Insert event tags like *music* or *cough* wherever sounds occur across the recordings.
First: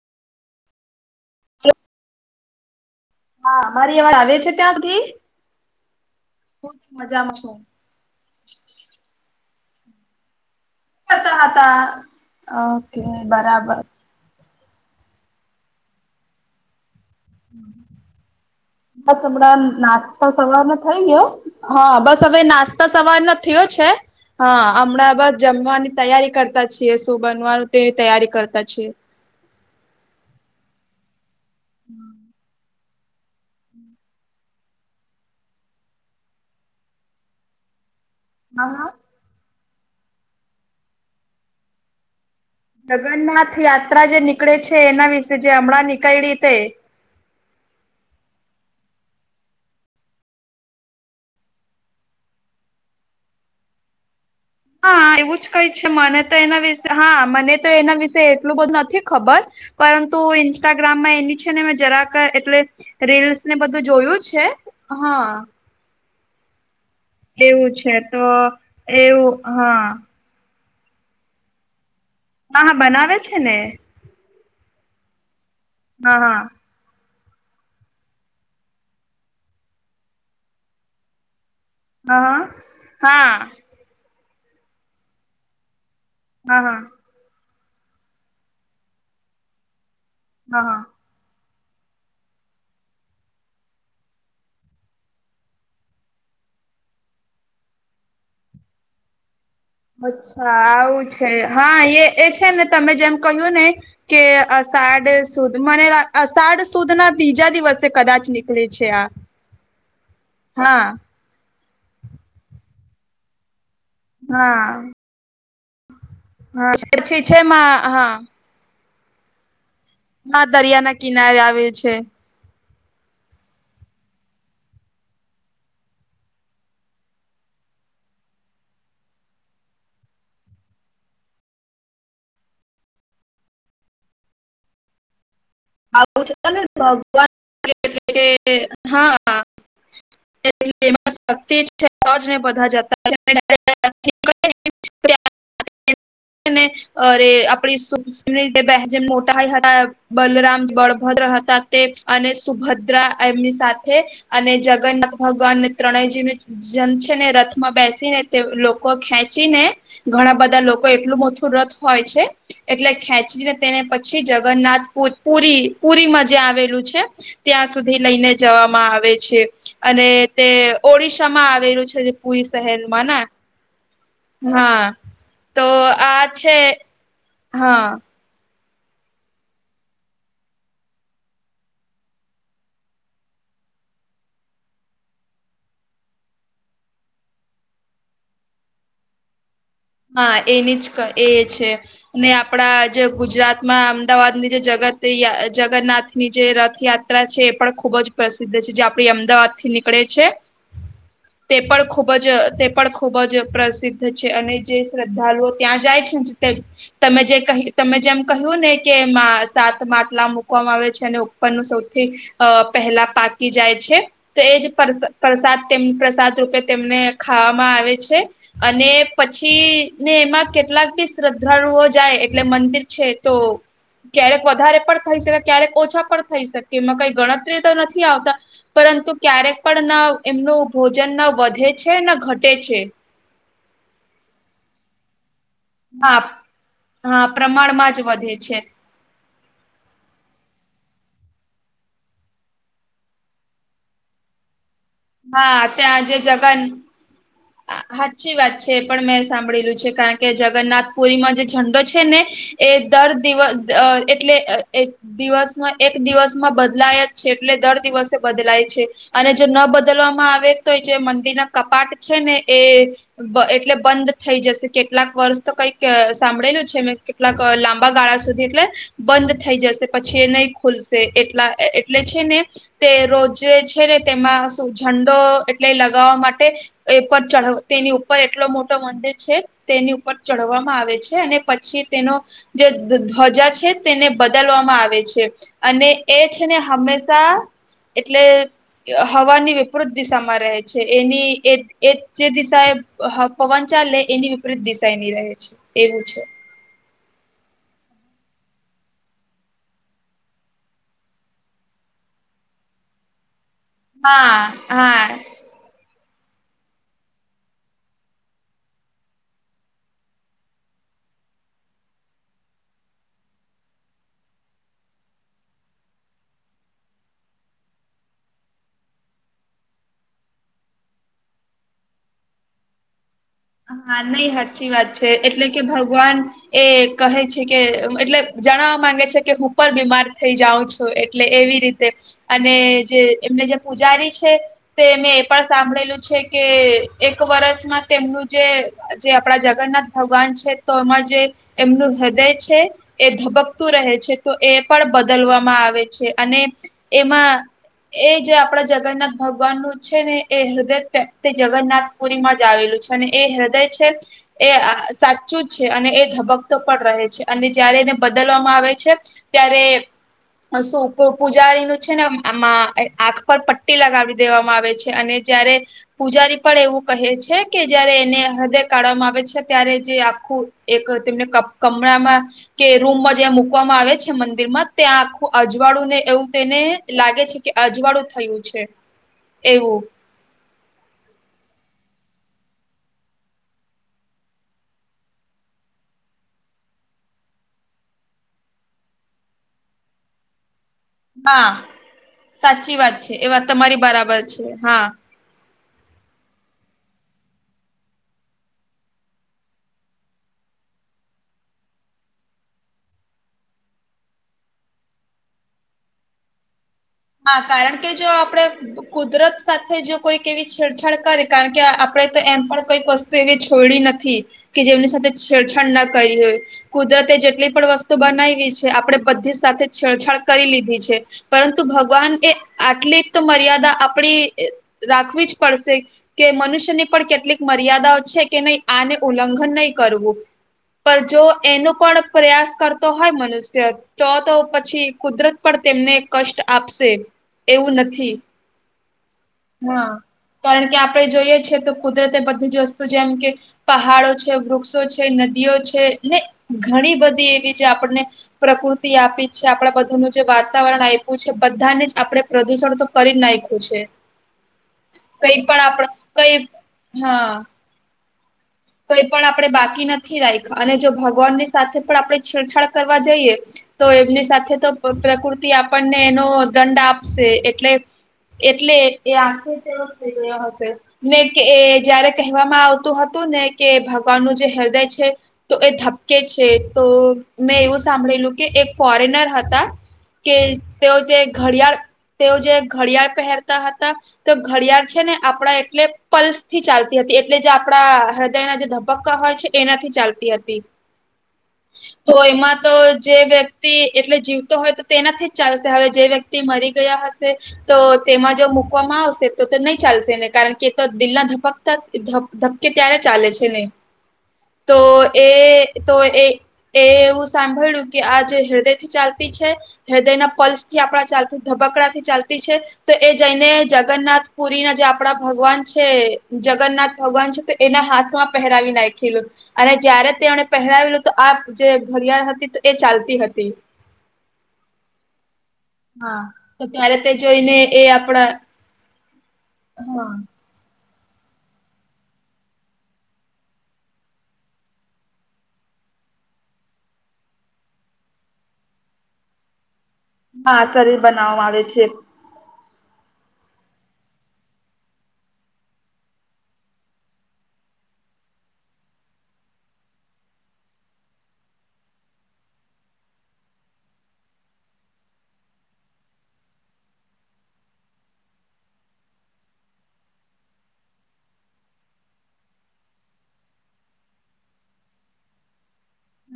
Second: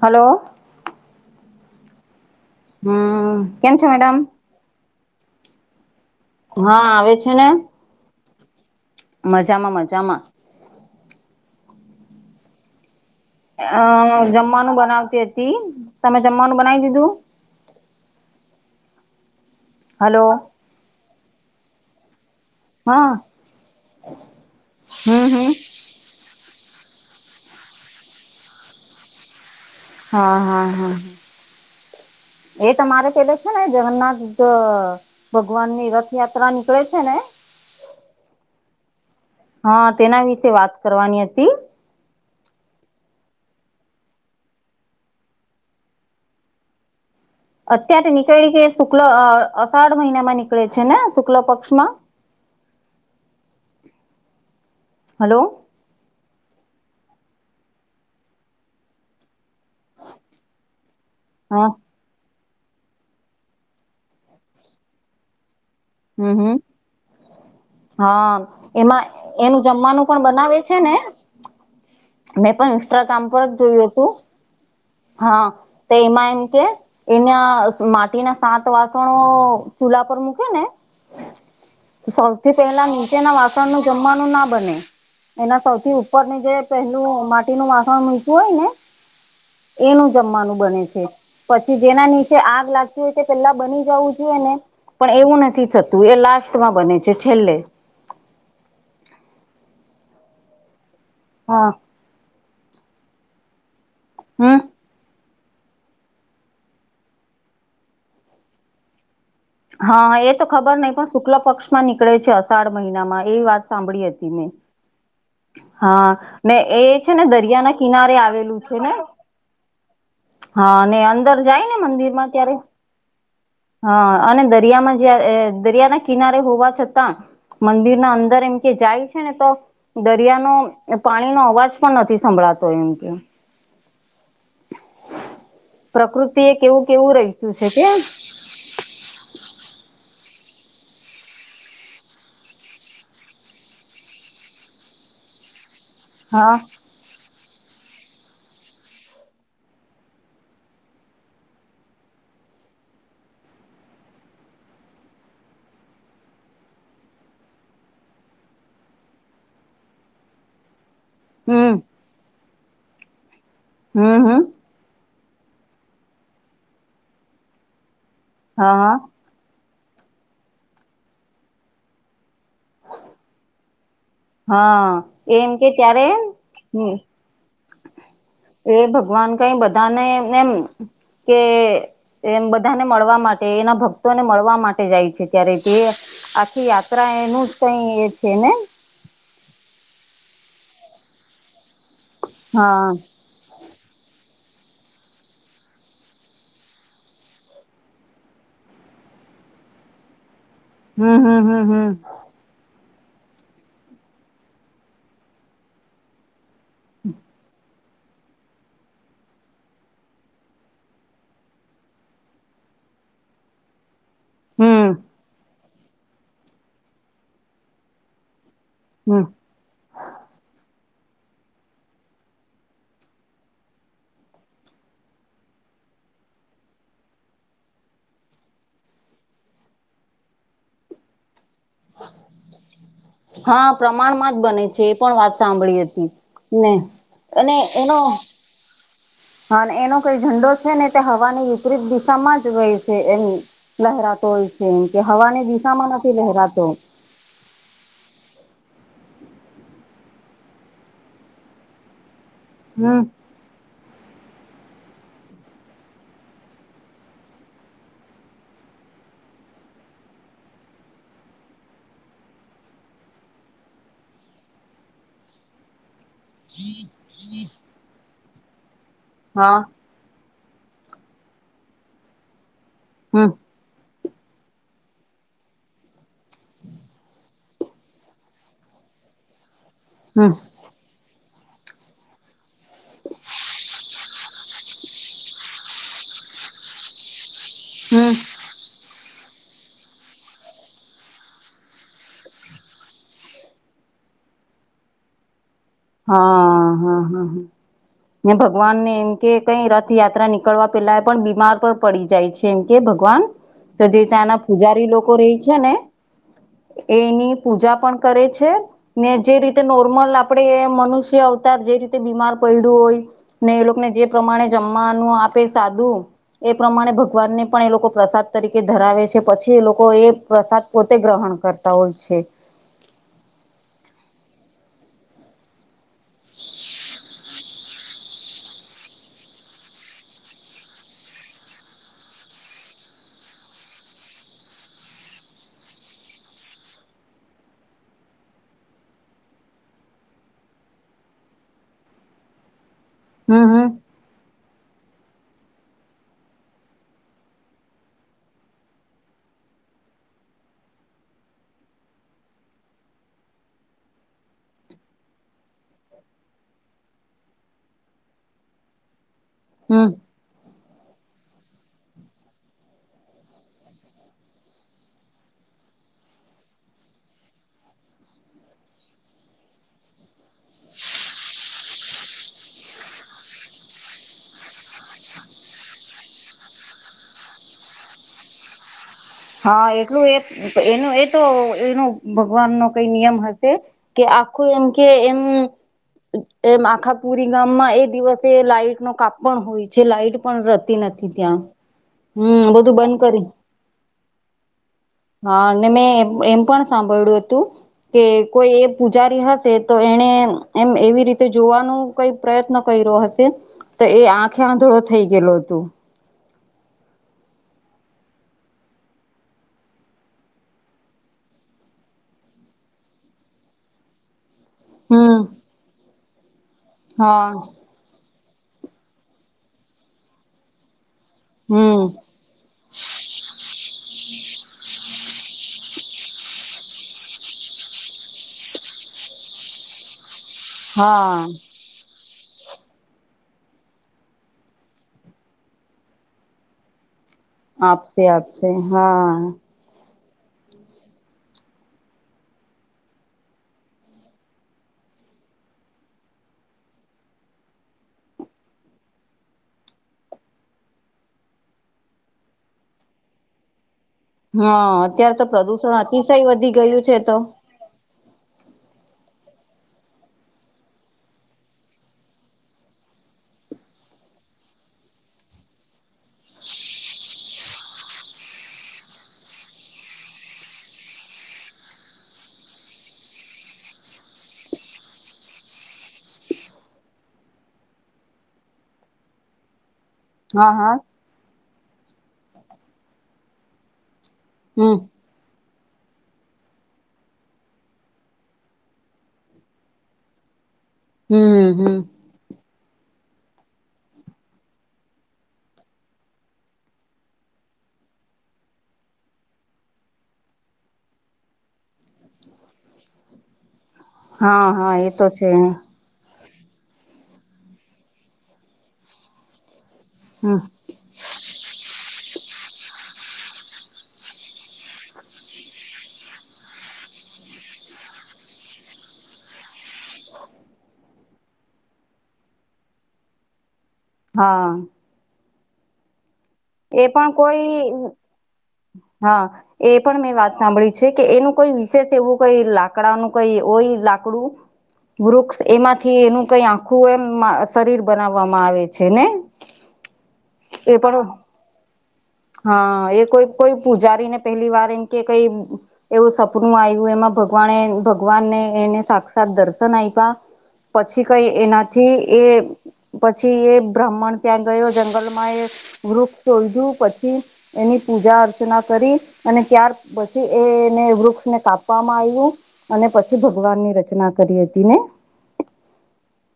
Hello. હમ્મ. હા મારી આવજ આવે છે ત્યા સુધી. હા તો આવે છે મજામાં ને. છું મજામાં મજામાં. કેતા હતા અ અ જમ્માનું બનાવતી હતી તમે જમ્માનું બનાઈ દીધું. બસ હમણા હલો નાસ્તા સવારનો થઇ ગયો. હા બસ હવે નાસ્ તો હા સવારનો થયો છે હા હમણાં હમ બસ હમ જમવાની તૈયારી કરતા છ છીએ શું બનવાનું તેની તૈયારી કરતા છીએ. હા હા હા. *inaudible* એ તમારે પેલે છે ને જગન્નાથ ભગવાનની રથયાત્રા નીકળે છે ને હા હા. હા તેના વિશે વાત કરવાની હતી. જગન્નાથ યાત્રા જે નીકળે છે એના વિશે જે હમણાં નીકઈળી તે અત્યારે નીકઈળી કે શુક્લ અ અષાઢ મહિનામાં નીકળે છે ને શુક્લ પક્ષમાં. હા હલો એવું જ કઈ છે મને તો એના વિશે હા મને તો એના વિશે એટલું બધું નથી ખબર. પરંતુ ઇન્સ્ટાગ્રામમાં એની છે ને હા મે જરાક એટલે રીલ્સ ને બધું જોયું છે હા. હમ્મ હમ્મ એવું છે તો હા એમાં એવું એનું હા જમવાનું હા પણ બનાવે જ. છેને મેં પણ હા બનાવે ઇન્સ્ટાગ્રામ છે પર ને જ જોયું હતું. હા તે એમાં હા એમ કે એના માટીના સાત વાસણો ચૂલા પર મૂકે ને હા હા સૌથી પહેલા હા નીચેના વાસણનું જમવાનું ના બને એના સૌથી ઉ પરનું જે હા હા પહેલું માટીનું વાસણ મૂક્યું હોય ને એનું જમ્માનું હા હા બને છે. પછી જેના નીચે આગ લાગતી હોય તે પેલા બની જવું જોઈએ ને પણ એવું નથી.. તું એ લાસ્ટમાં બને છે છેલ્લે. અચ્છા આવું છે હા એ એ છે ને તમે જેમ કહ્યું ને.. કે હમ અષાઢ.. સુદ મને અષાઢ સુદ ના બીજા દિવસે કદાચ નીકળે છે આ... હા એ તો ખબર હા નહિ પણ શુક્લ પક્ષમાં નીકળે છે. અષાઢ મહિનામાં એવી વાત સાંભળી હતી મેં. હા હા ને હા એ છે પછી ને દરિયા ના માં કિનારે હા આવેલું છે ને. માં હા ને દરિયાના અંદર કિનારે જાય આવ્યું ને છે. મંદિર માં ત્યારે... હા અને દરિયામાં જ્યારે દરિયા ના કિનારે હોવા છતાં... મંદિરના અંદર એમ કે જાય છે ને તો... દરિયાનો પાણીનો અવાજ પણ નથી સંભળાતો એમ કે. પ્રકૃતિ એ કેવું કેવું *unintelligible* રહીતું છે કે *unintelligible* *unintelligible* અરે આપડી *unintelligible* હા હતા *unintelligible* બલરામ- બલભદ્ર હતા તે અને સુભદ્રા એમની સાથે... અને જગન્નાથ ભગવાનને ત્રણેય જેવી... જમ છે ને રથમાં બેસી ને તે લોકો ખેંચી ને ઘણા બધા લોકો એટલું મોટુ... રથ હમ હોય છે એટલે ખેંચીને તેને પછી હમ હમ જગન્નાથપુરી.... પુરી પુરીમાં જે આવેલું છે ત્યાં સુધી લઈને હા જવામાં હા આવે છે. અને તે ઓડિશા માં આવેલું છે પુરી શહેરમાંના... હા એમ તો કે ત્યારે આ છે હમ હા.. એ ભગવાન કઇ બધાને એમ કે... એમ બધાને મળવા માટે એના ભક્તોને મળવા માટે જાય છે ત્યારે તે આખી યાત્રા.... ત્રા એનું જ કઈ એ છે ને? હા એની જ ક એ છે ને આપડા હા જ... ગુજરાતમાં અમદાવાદની જે જગત જગન્નાથ ની જે રથયાત્રા છે એ પણ ખુબ જ... પ્રસિદ્ધ છે જે આપડી અમદાવાદ થી નીકળે છે હમ હમ તે હમ પણ હમ ખૂબ જ અ તેપણ... પણ ખુબ જ પ્રસિદ્ધ છે અને જે શ્રદ્ધાળુઓ ત્યાં જાય છે ને... તે જ તમે જે કહ્યું. તમે જેમ કહ્યું ને કે માં સાત માટલામાં મૂકવામાં આવે છે અને ઉપરનું સૌથી... અ પહેલા પાકી જાય છે. તો એજ હમ પ્રસાદ પ્રસાદ તેમ રૂપે તેમને ખાવામાં આવે છે. અને હમ પછી... પછી ને એમાં કેટલાક બી શ્રદ્ધાળુ ઓ જાય એટલે મંદિર છે તો... ક્યારેક વધારે પણ થઈ શકે ક્યારેક ઓછા પણ થઈ શકે એમાં કઈ ગણતરી તો નથી આવતા. પરંતુ ક્યારેક પણ ના એમનું ભોજન ના વધે છે ના ઘટે છે. હ પ્રમાણમાં જ બને છે એ પણ વાત સાંભળી હતી હા ને અને એનો... એ છે. હ ને એનો કઈ ઝંડો છે, ને તે હવાની વિપરીત દિશામાં જ હોય છે એની... લહેરાતો હોય છે એમ કે હવાની હા દિશામાં નથી લહેરાતો. હાચી વાત છે એ પણ મેં સાંભળેલું છે કારણ કે જગન્નાથ પુરીમાં જે ઝંડો છે ને... એ હમ દર દિવસ અ એટલે અ એ.... દિવસમાં એક દિવસમાં બદલાય જ છે. એટલે દર દિવસે બદલાય છે. અને જો ન બદલવામાં આવે તો ય જે મંદિર ના કપાટ છે ને એ.... બ એટલે બંધ થઈ જશે કેટલાક વર્ષ તો કઈક સાંભળેલું છે મે કે કેટલાક લાંબા ગાળા સુધી એટલે બંધ થઈ હા જશે પછી એ નહી ખુલશે એટલા અ એટલે છે ને તે હમ રોજે છે ને તેમાં શું ઝંડો એટલે લગાવવા માટે એ પર ચઢ વો તેની ઉપર એટલો મોટો મંદિર છે તેની ઉપર હમ ચઢવા માં આવે છે અને પછી તેનો જે ધ ધ્વજા છે તેને બદલવામાં આવે છે. અને એ છે ને હંમેશા હમ એટલે હવાની વિપૃત દિશામાં રહે છે એની એ એ જે દિશા એ હ પવન ચાલે એની વિપરીત દિશા એની રહે છે. એવું છે. હમ્મ. ને ભગવાન ને એમ કે કઈ રથયાત્રા નીકળવા પેલા પણ બીમાર પણ પડી જાય છે. કેમ કે ભગવાન તદી હા તાના પૂજારી હા લોકો રહે છે ને એ એની પૂજા પણ કરે છે ને જે રીતે નોર્મલ આપણેે એ મનુષ્ય અવતાર જે રીતે બીમાર પડ્યું હોય ને એ લોકને જે પ્રમાણે જમવાનું આપે સાદું એ પ્રમાણે ભગવાનને પણ એ લોકો પ્રસાદ તરીકે ધરાવે છે પછી એ લોકો એ પ્રસાદ પોતે ગ્રહણ કરતા હોય છે. હા નહી હાચી વાત છે એટલે કે ભગવાન એ કહે છે કે એટલે જણાવવા માંગે છે કે હું પણ બીમાર થઇ જાઉં છું. તો એટલે એવી રીતે અને જે એમને જે પૂજારી છે તે મેં એ પણ સાંભળેલું છે કે એક વર્ષમાં તેમનું જે જે આપડા જગન્નાથ ભગવાન છે તો એમાં જે એમનું હૃદય છે. એ હમ હમ ધબકતું રહે છે તો એ પણ બદલવામાં આવે છે અને એમાં એ જે આપડા જગન્નાથ ભગવાનનું છે ને એ હૃદય તે જગન્નાથ પુરીમાં જ આવેલું છે. અને એ હૃદય છે એ અ સાચું જ છે અને એ ધબકતો પણ રહે છે અને જયારે એને બદલવામાં આવે છે. ત્યારે હમ શું પૂજારીનું છે ને આમાં આંખ પર પટ્ટી લગાવી દેવામાં આવે છે અને જ્યારે પૂજારી પણ એવું કહે છે કે જયારે એને હૃદય કાઢવામાં આવે છે, ત્યારે જે આખું એક તેમને કમ કમળામાં કે રૂમમાં જ્યાં મુૂકવામાં આવે છે મંદિરમાં ત્યાં આખું અજવાળું ને એવું તેને લાગે છે કે અજવાળું થયું છે. હા એવું એટલું એ એનું એ તો એનો ભગવાનનો કઈ નિયમ હશે. કે આખું એમ કે એમ એમ આખા પુરી ગામમાં એ દિવસે લાઈટનો કાપ પણ હોય છે, લાઈટ પણ રહેતી નથી. ત્યાં હા હમ્મ બધું સાચી વાત બંધ છે કર્યુ. એ વાત તમારી બરાબર છે હા. હા અને મેં એમ પણ સાંભળ્યું હતું. કે કોઈ એ પૂજારી હશે તો એને એમ એમ એવી રીતે જોવાનું. કઈ પ્રયત્ન કર્યો હશે, તો એ આંખે આંધળો થઈ ગેલો હતો. હા કારણ કે જો આપડે કુદરત સાથે જો કોઈક એવી છેડછાડ કરે કારણ કે આપડે તો એમ પણ કંઈક વસ તું એવી છોડી નથી કે જેમની સાથે હમ છેડછાડ ના કરી હોય, કુદરતે હા જેટલી પણ વસ્તુ બનાવી છે, આપડે બધી સાથે છેડછાડ કરી લીધી છે. તો હમ ભગવાન કે આટલી તો મર્યાદા આપડી રાખવી જ પડશે કે મનુષ્યને પણ કેટલીક મર્યાદાઓ છે કે નઈ આને ઉલ્લંઘન નઈ કરવું પર હા જો એનું પણ પ્રયાસ કરતો હોય મનુષ્ય તો તો પછી કુદરત પર તેમને કષ્ટ આપશે આપશે આપશે ન હા હાં કારણ કે આપડે જોઈએ છીએ તો કુદરતે બધી જ વસ્તુ જેમ કે પહાડો છે વૃક્ષો છે નદીઓ છે ને ઘણી બધી એવી જે આપણને પ્રકૃતિ આપી છે આપણા બધાનું જે વાતાવરણ આય પુ છે બધાને જ આપડે પ્રદૂષણ તો કરી જ નાયખુ છે હા અત્યારે તો કઈ પણ પ્રદુષણ આપણે અતિશય કઈ વધી ગયું છે તો હા કંઈ પણ આપડે બાકી નથી રાયખા અને જો ભગવાનની સાથે પણ આપણે છેડછાડ કરવા જઈએ તો એમની સાથે તો પ પ્રકૃતિ આપણને એનો દંડ આપશે એટલે એટલે એ આખે *unintelligible* થઈ ગયો હશે ને કે એ જયારે કેહવામાં આવતું હતું ને કે ભગવાનનું જે હૃદય છે તો એ ધબકે છે તો મેં એવું સાંભળેલું કે એક ફોરેનર હતા કે હા હા તેઓ જે ઘડિયાળ તેઓ જે ઘડિયાળ પહેરતા હતા તો હમ ઘડિયાળ છે ને આપડા એટલે પલ્સથી ચાલતી હતી એટલે જે આપડા હ દયનાં જે ધબક્કા હોય છે એનાથી ચાલતી હતી હમ્મ હમ્મ તો એમાં તો જે વ્યક્તિ એટલે જીવતો હોય તો તેનાથી જ ચાલશે હવે જે વ્ય ક્તિ મરી ગયા હશે તો તેમાં જો મુૂકવામાં આવશે તો તે નઈ ચાલશેને કારણ કે એઙતો દિલના ધબક કા ધબકે ત્યારે ચાલે છે ને હા હા તો છે એ તો એ એવું સાંભયળુ કે આજ હૃદય થી ચાલતી છે હૃદયના હમ પલ્સ થી આપડા ચાલતું ધબકડા થી ચાલતી છે તો એ જઈને જગન્નાથ પુરી ના જે આપડા ભગવાન છે જગન્નાથ ભગવાન છે તો એના હાથમાં પહેરાવી નાંયખેલું અને જયારે તેણે પહેરાવેલું તો આ જે ઘડિયાળ હતી ત એ ચાલતી હતી. હા હા તો એ ત્યારે પણ તે કોઈ જોઈને એ આપણા હા એ પણ હા મેં વાત સાંભળી છે કે એનું કોઈ વિશેષ એવું કંઈ લાકડાનું કંઈ ઓય લાકડું વૃક્ષ એમાંથી એનું કકઈ આખું એમ શરીર બનાવવામાં આવે છે ને હલો *inaudible* હા શરીર બનાવવામાં આવે છે. હાં એ કોઈ કોઈ પૂજારીને પેહલી વાર એમ કે કંઈ એવું સપનું આયવુ એમાં ભગવાણે ભગવાનને એને સાક્ષાત દર્શન આયપા પછી કઈ એનાથી એ પછી એ બ્રાહ્મણ ત્યાં ગયો જંગલમાં એ વૃક્ષ શોયધુ પ છી એની પૂજા અર્ચના કરી અને ત્યાર પછી એ એને વૃક્ષને કાપવામાં આયવુ અને પછી ભગવાનની રચના કરી હતી ને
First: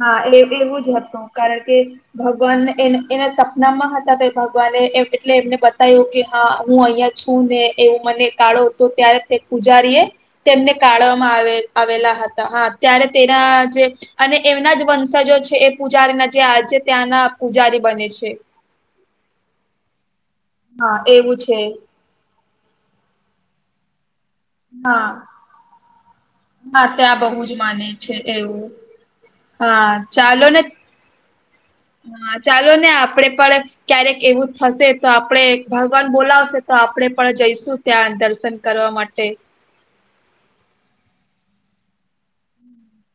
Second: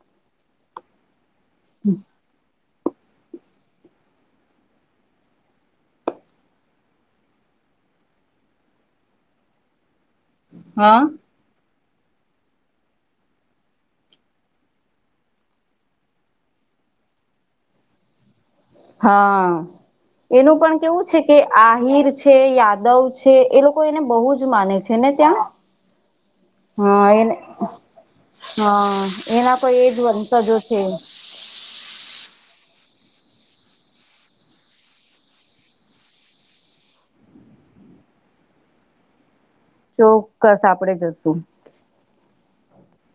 હા એ એવું જ હતું કારણ કે ભગવાનને એના એના સપનામાં હતા તે ભગવાને એટલે એમને બતાય્વૂ કે હા હું અઈયા છું ને એવું મને કાઢો તો ત્યારે તે પૂજારીએ તેમને હા કાઢવામાં આવેલ આવેલા હતા હા ત્યારે તેના જે અને એમના જ વંશજો છે એ પૂજારીના જે આજે ત્યાંના પૂજારી બને છે. હા એનું પણ હા કેવું છે કે એવું આહિર છે યાદવ છે એ લોકો એને બહુ જ માને છે હા ને ત્યાં? હા ત્યાં એન બહુ જ માને છે એવું હા એના *unintelligible* એજ હા ચાલો વંશજો ને છે. *inaudible* હા ચાલો ને આપડે પણ ક્યારેક એવું થશે તો આપડે ભગવાન બોલાવશે તો આપડે પણ જઈશું ત્યાં દર્શન કરવા માટે ચોક્કસ આપડે જશું.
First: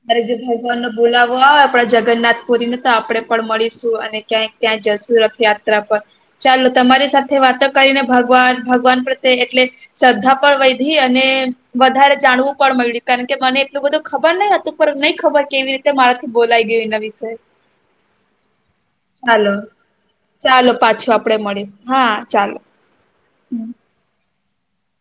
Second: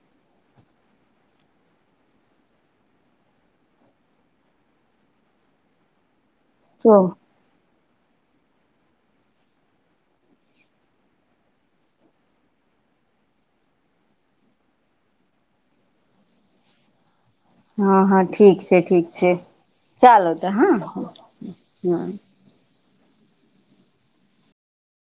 મારે જે ભગવાનનો બોલાવો આવે આપણા જગન્નાથપુરીને તો આપડે પણ મળીશું અને ક્યાંય ત્યાં જસુ રથ યાત્રા પર ચાલો જો તમારી સાથ થે વાતો કરીને ભગવાન ભગવાન પ્રત્યે એટલે શ્રદ્ધા પણ વૈધી અને વધારે જાણવું પણ મળ્યું કારણ કે મને એટલું બધું ખબર નઈ હતું. *unintelligible* ખબર નઈ કેવી રીતે મારાથી બોલાય ગયું એના વિશે. હા હા ઠીક છે ઠીક છે હાલો તો ચાલો હા પાછું આપડે મળીએ, હા ચાલો હમ્મ